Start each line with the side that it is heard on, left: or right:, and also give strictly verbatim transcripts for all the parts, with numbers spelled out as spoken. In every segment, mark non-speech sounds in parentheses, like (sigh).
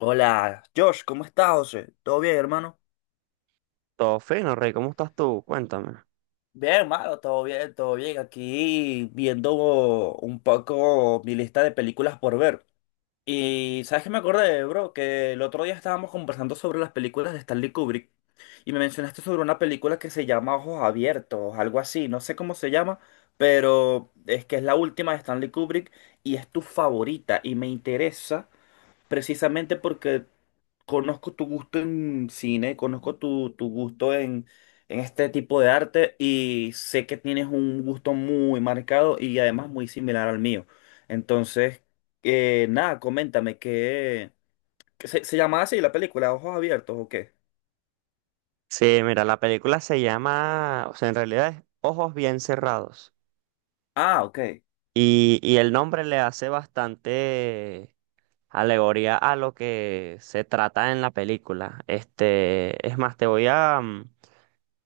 left: Hola, Josh, ¿cómo estás, José? ¿Todo bien, hermano?
right: Todo fino, Rey, ¿cómo estás tú? Cuéntame.
left: Bien, hermano, todo bien, todo bien. Aquí viendo un poco mi lista de películas por ver. Y ¿sabes qué me acordé, bro? Que el otro día estábamos conversando sobre las películas de Stanley Kubrick y me mencionaste sobre una película que se llama Ojos Abiertos, algo así, no sé cómo se llama, pero es que es la última de Stanley Kubrick y es tu favorita y me interesa precisamente porque conozco tu gusto en cine, conozco tu, tu gusto en, en este tipo de arte y sé que tienes un gusto muy marcado y además muy similar al mío. Entonces, eh, nada, coméntame, ¿qué, qué se, se llamaba así la película? ¿Ojos abiertos o qué?
right: Sí, mira, la película se llama, o sea, en realidad es Ojos Bien Cerrados.
left: Ah, ok.
right: Y, y el nombre le hace bastante alegoría a lo que se trata en la película. Este, es más, te voy a mm,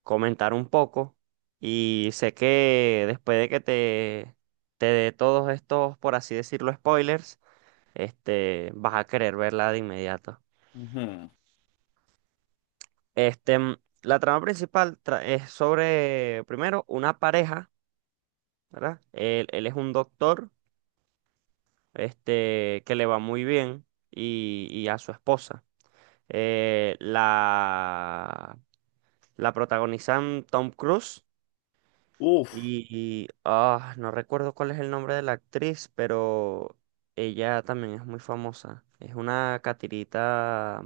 right: comentar un poco. Y sé que después de que te, te dé todos estos, por así decirlo, spoilers, este, vas a querer verla de inmediato.
left: Ujú.
right: Este, mm, la trama principal tra- es sobre, primero, una pareja, ¿verdad? Él, él es un doctor, este, que le va muy bien y, y a su esposa. Eh, la, la protagonizan Tom Cruise
left: Uf,
right: y, ah, no recuerdo cuál es el nombre de la actriz, pero ella también es muy famosa. Es una catirita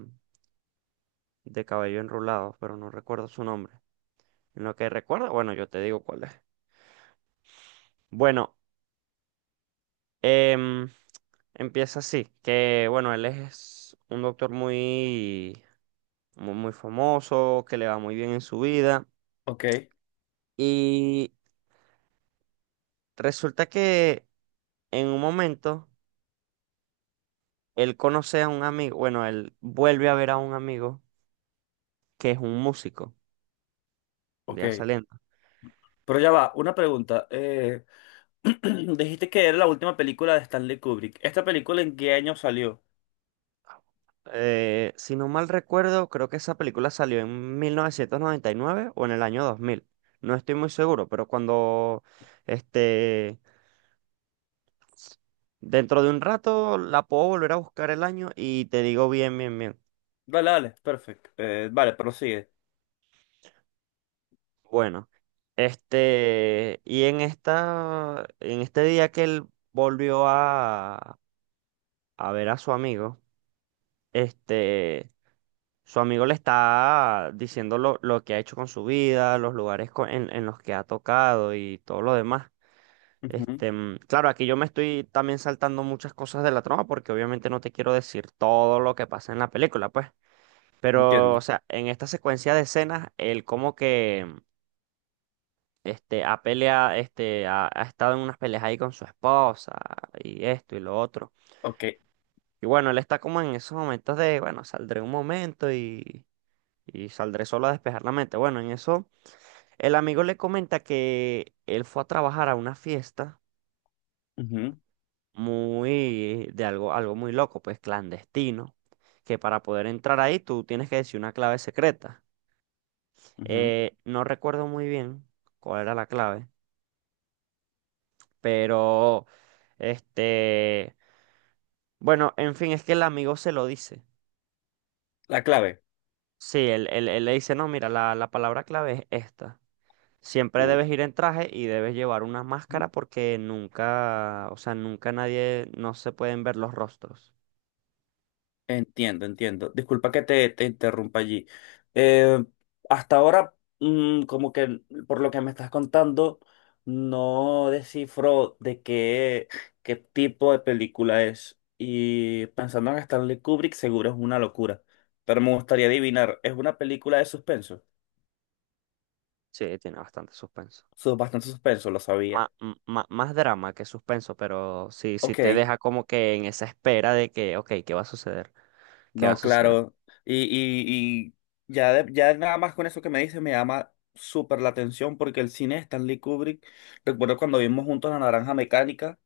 right: de cabello enrulado, pero no recuerdo su nombre. En lo que recuerdo, bueno, yo te digo cuál es. Bueno, Em, Empieza así, que bueno, él es un doctor muy, muy, muy famoso, que le va muy bien en su vida.
left: ok,
right: Y resulta que en un momento él conoce a un amigo, bueno, él vuelve a ver a un amigo que es un músico, ya
left: ok.
right: saliendo.
left: Pero ya va, una pregunta. eh, (clears throat) dijiste que era la última película de Stanley Kubrick. ¿Esta película en qué año salió?
right: Eh, si no mal recuerdo, creo que esa película salió en mil novecientos noventa y nueve o en el año dos mil. No estoy muy seguro, pero cuando este dentro de un rato la puedo volver a buscar el año y te digo bien, bien, bien.
left: Dale, dale, perfecto. Eh, vale, prosigue.
right: Bueno, este, y en esta, en este día que él volvió a, a ver a su amigo, este, su amigo le está diciendo lo, lo que ha hecho con su vida, los lugares co- en, en los que ha tocado y todo lo demás.
left: Ujú.
right: Este, mm, claro, aquí yo me estoy también saltando muchas cosas de la trama porque obviamente no te quiero decir todo lo que pasa en la película, pues. Pero, o
left: Entiendo.
right: sea, en esta secuencia de escenas, él como que mm, este, ha peleado, este, ha, ha estado en unas peleas ahí con su esposa y esto y lo otro.
left: Ok.
right: Y bueno, él está como en esos momentos de, bueno, saldré un momento y, y saldré solo a despejar la mente. Bueno, en eso, el amigo le comenta que él fue a trabajar a una fiesta
left: Ujú,
right: muy, de algo, algo muy loco, pues clandestino, que para poder entrar ahí tú tienes que decir una clave secreta.
left: ujú.
right: Eh, no recuerdo muy bien cuál era la clave, pero este, bueno, en fin, es que el amigo se lo dice.
left: La clave.
right: Sí, él, él- él le dice, no, mira, la, la palabra clave es esta. Siempre
left: Uf.
right: debes ir en traje y debes llevar una máscara porque nunca, o sea, nunca nadie, no se pueden ver los rostros.
left: Entiendo, entiendo. Disculpa que te, te interrumpa allí. Eh, hasta ahora, mm, como que por lo que me estás contando, no descifro de qué, qué tipo de película es. Y pensando en Stanley Kubrick, seguro es una locura. Pero me gustaría adivinar, ¿es una película de suspenso?
right: Sí, tiene bastante suspenso.
left: Su- bastante suspenso, lo sabía.
right: Má- m- má- más drama que suspenso, pero sí, sí te
left: Ok.
right: deja como que en esa espera de que, ok, ¿qué va a suceder? ¿Qué va a
left: No,
right: suceder?
left: claro. Y, y, y ya, de- ya nada más con eso que me dice me llama súper la atención porque el cine de Stanley Kubrick, recuerdo cuando vimos juntos La Naranja Mecánica,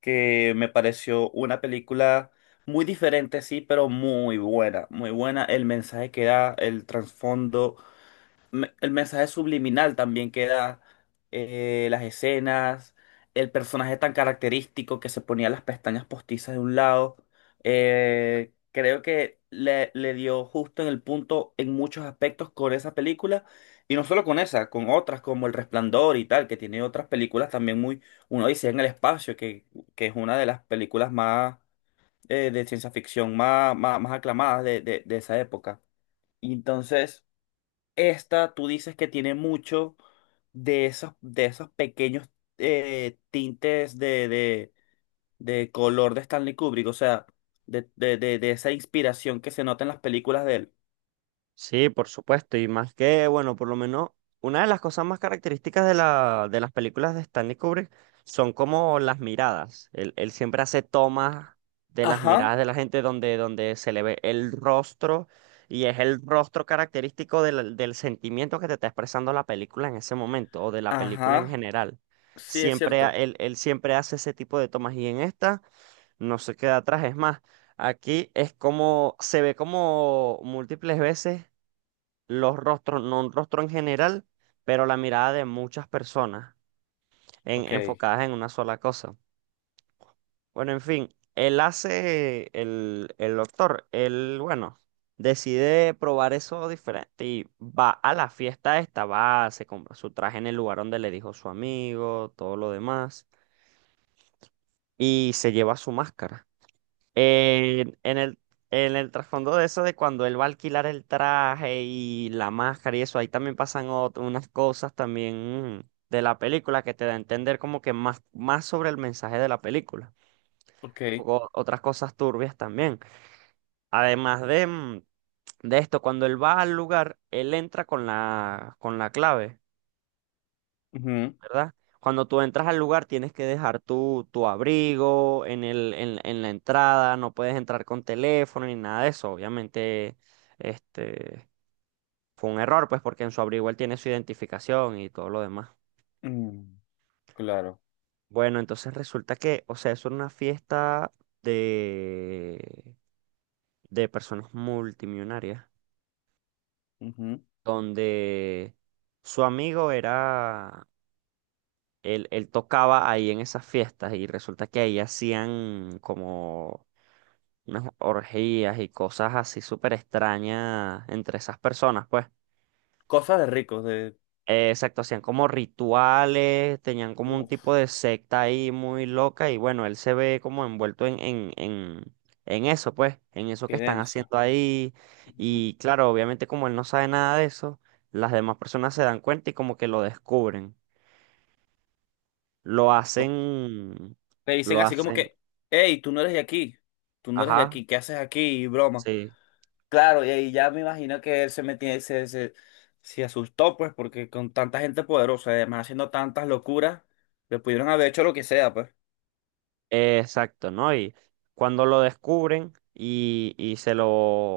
left: que me pareció una película muy diferente, sí, pero muy buena, muy buena. El mensaje que da, el trasfondo me- el mensaje subliminal también que da, eh, las escenas, el personaje tan característico que se ponía las pestañas postizas de un lado. Eh, creo que le, le dio justo en el punto en muchos aspectos con esa película. Y no solo con esa, con otras como El Resplandor y tal, que tiene otras películas también muy, uno dice en el espacio, que, que es una de las películas más eh, de ciencia ficción más, más, más aclamadas de, de de esa época. Y entonces, esta, tú dices que tiene mucho de esos, de esos pequeños eh, tintes de, de, de color de Stanley Kubrick, o sea, de, de, de, de esa inspiración que se nota en las películas de él.
right: Sí, por supuesto, y más que, bueno, por lo menos una de las cosas más características de la, de las películas de Stanley Kubrick son como las miradas. Él, él siempre hace tomas de las
left: Ajá,
right: miradas de la gente donde, donde se le ve el rostro y es el rostro característico del, del sentimiento que te está expresando la película en ese momento o de la película en
left: ajá,
right: general.
left: sí es
right: Siempre, ha-
left: cierto.
right: él, él siempre hace ese tipo de tomas y en esta no se queda atrás, es más. Aquí es como, se ve como múltiples veces los rostros, no un rostro en general, pero la mirada de muchas personas en-
left: Ok,
right: enfocadas en una sola cosa. Bueno, en fin, él hace, el, el doctor, él, bueno, decide probar eso diferente y va a la fiesta esta, va, se compra su traje en el lugar donde le dijo su amigo, todo lo demás, y se lleva su máscara. En, en el, en el trasfondo de eso, de cuando él va a alquilar el traje y la máscara y eso, ahí también pasan ot- unas cosas también mm, de la película que te da a entender como que más, más sobre el mensaje de la película. Un
left: ok.
right: poco otras cosas turbias también. Además de, mm, de esto, cuando él va al lugar, él entra con la, con la clave.
left: Ujú,
right: ¿Verdad? Cuando tú entras al lugar tienes que dejar tu, tu abrigo en el, en, en la entrada, no puedes entrar con teléfono ni nada de eso. Obviamente, este fue un error, pues, porque en su abrigo él tiene su identificación y todo lo demás.
left: mm, claro.
right: Bueno, entonces resulta que, o sea, es una fiesta de, de personas multimillonarias,
left: Ujú.
right: donde su amigo era, él, él tocaba ahí en esas fiestas y resulta que ahí hacían como unas orgías y cosas así súper extrañas entre esas personas, pues.
left: Cosas de ricos, de...
right: Eh, exacto, hacían como rituales, tenían como un
left: Uf,
right: tipo de secta ahí muy loca y bueno, él se ve como envuelto en, en, en, en eso, pues, en eso que
left: qué
right: están
left: denso.
right: haciendo ahí.
left: Ujú.
right: Y claro, obviamente como él no sabe nada de eso, las demás personas se dan cuenta y como que lo descubren. Lo
left: Co-
right: hacen,
left: le dicen
right: lo
left: así como
right: hacen,
left: que, hey, tú no eres de aquí, tú no eres de
right: ajá,
left: aquí, ¿qué haces aquí? Y broma.
right: sí.
left: Claro, y ahí ya me imagino que él se metía, se, se, se asustó, pues, porque con tanta gente poderosa, además haciendo tantas locuras, le pudieron haber hecho lo que sea, pues.
right: Eh, Exacto, ¿no? Y cuando lo descubren y, y se lo,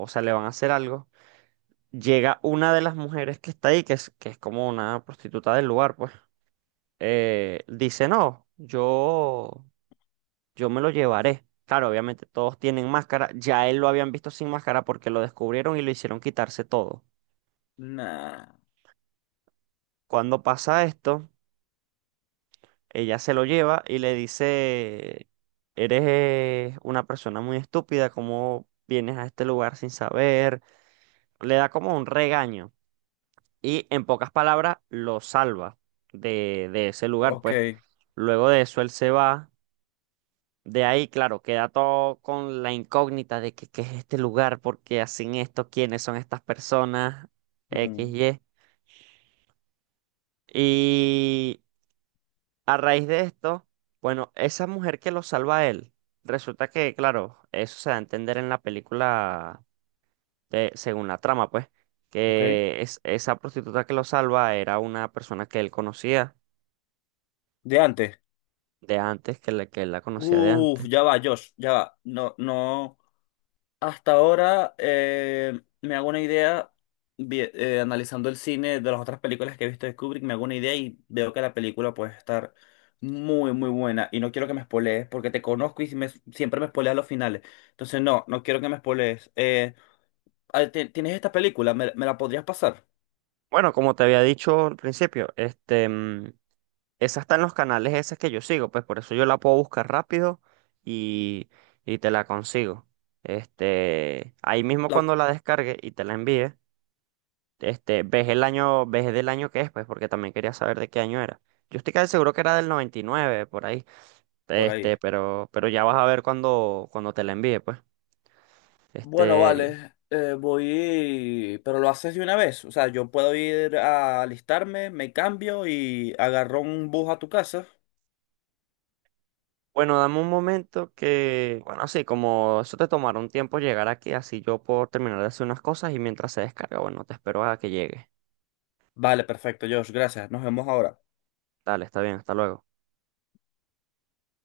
right: o sea, le van a hacer algo, llega una de las mujeres que está ahí, que es, que es como una prostituta del lugar, pues, eh, dice, no, yo, yo me lo llevaré. Claro, obviamente todos tienen máscara, ya él lo habían visto sin máscara porque lo descubrieron y lo hicieron quitarse todo.
left: Nah,
right: Cuando pasa esto, ella se lo lleva y le dice, eres una persona muy estúpida, ¿cómo vienes a este lugar sin saber? Le da como un regaño y en pocas palabras lo salva de, de ese lugar,
left: ok.
right: pues luego de eso él se va, de ahí claro, queda todo con la incógnita de que, qué es este lugar, por qué hacen esto, quiénes son estas personas, X,
left: Mm,
right: Y. Y a raíz de esto, bueno, esa mujer que lo salva a él, resulta que claro, eso se da a entender en la película de- según la trama, pues,
left: ok.
right: que es, esa prostituta que lo salva era una persona que él conocía
left: De antes.
right: de antes, que, le- que él la conocía de
left: Uf,
right: antes.
left: ya va, Josh, ya va. No, no. Hasta ahora eh, me hago una idea, vi- eh, analizando el cine de las otras películas que he visto de Kubrick, me hago una idea y veo que la película puede estar muy, muy buena. Y no quiero que me spoilees porque te conozco y si me- siempre me spoileas los finales. Entonces, no, no quiero que me spoilees. Eh, ah, ti- ¿tienes esta película? ¿Me, me la podrías pasar?
right: Bueno, como te había dicho al principio, este, mm, esa está en los canales esas que yo sigo, pues por eso yo la puedo buscar rápido y, y te la consigo. Este, ahí mismo
left: La-
right: cuando la descargue y te la envíe, este, ves el año, ves del año que es, pues, porque también quería saber de qué año era. Yo estoy casi seguro que era del noventa y nueve por ahí.
left: por ahí.
right: Este, pero, pero ya vas a ver cuando, cuando te la envíe, pues.
left: Bueno,
right: Este,
left: vale, eh, voy, pero lo haces de una vez. O sea, yo puedo ir a alistarme, me cambio y agarro un bus a tu casa.
right: bueno, dame un momento que, bueno, sí, como eso te tomará un tiempo llegar aquí, así yo puedo terminar de hacer unas cosas y mientras se descarga, bueno, te espero a que llegue.
left: Vale, perfecto, Josh, gracias. Nos vemos ahora.
right: Dale, está bien, hasta luego.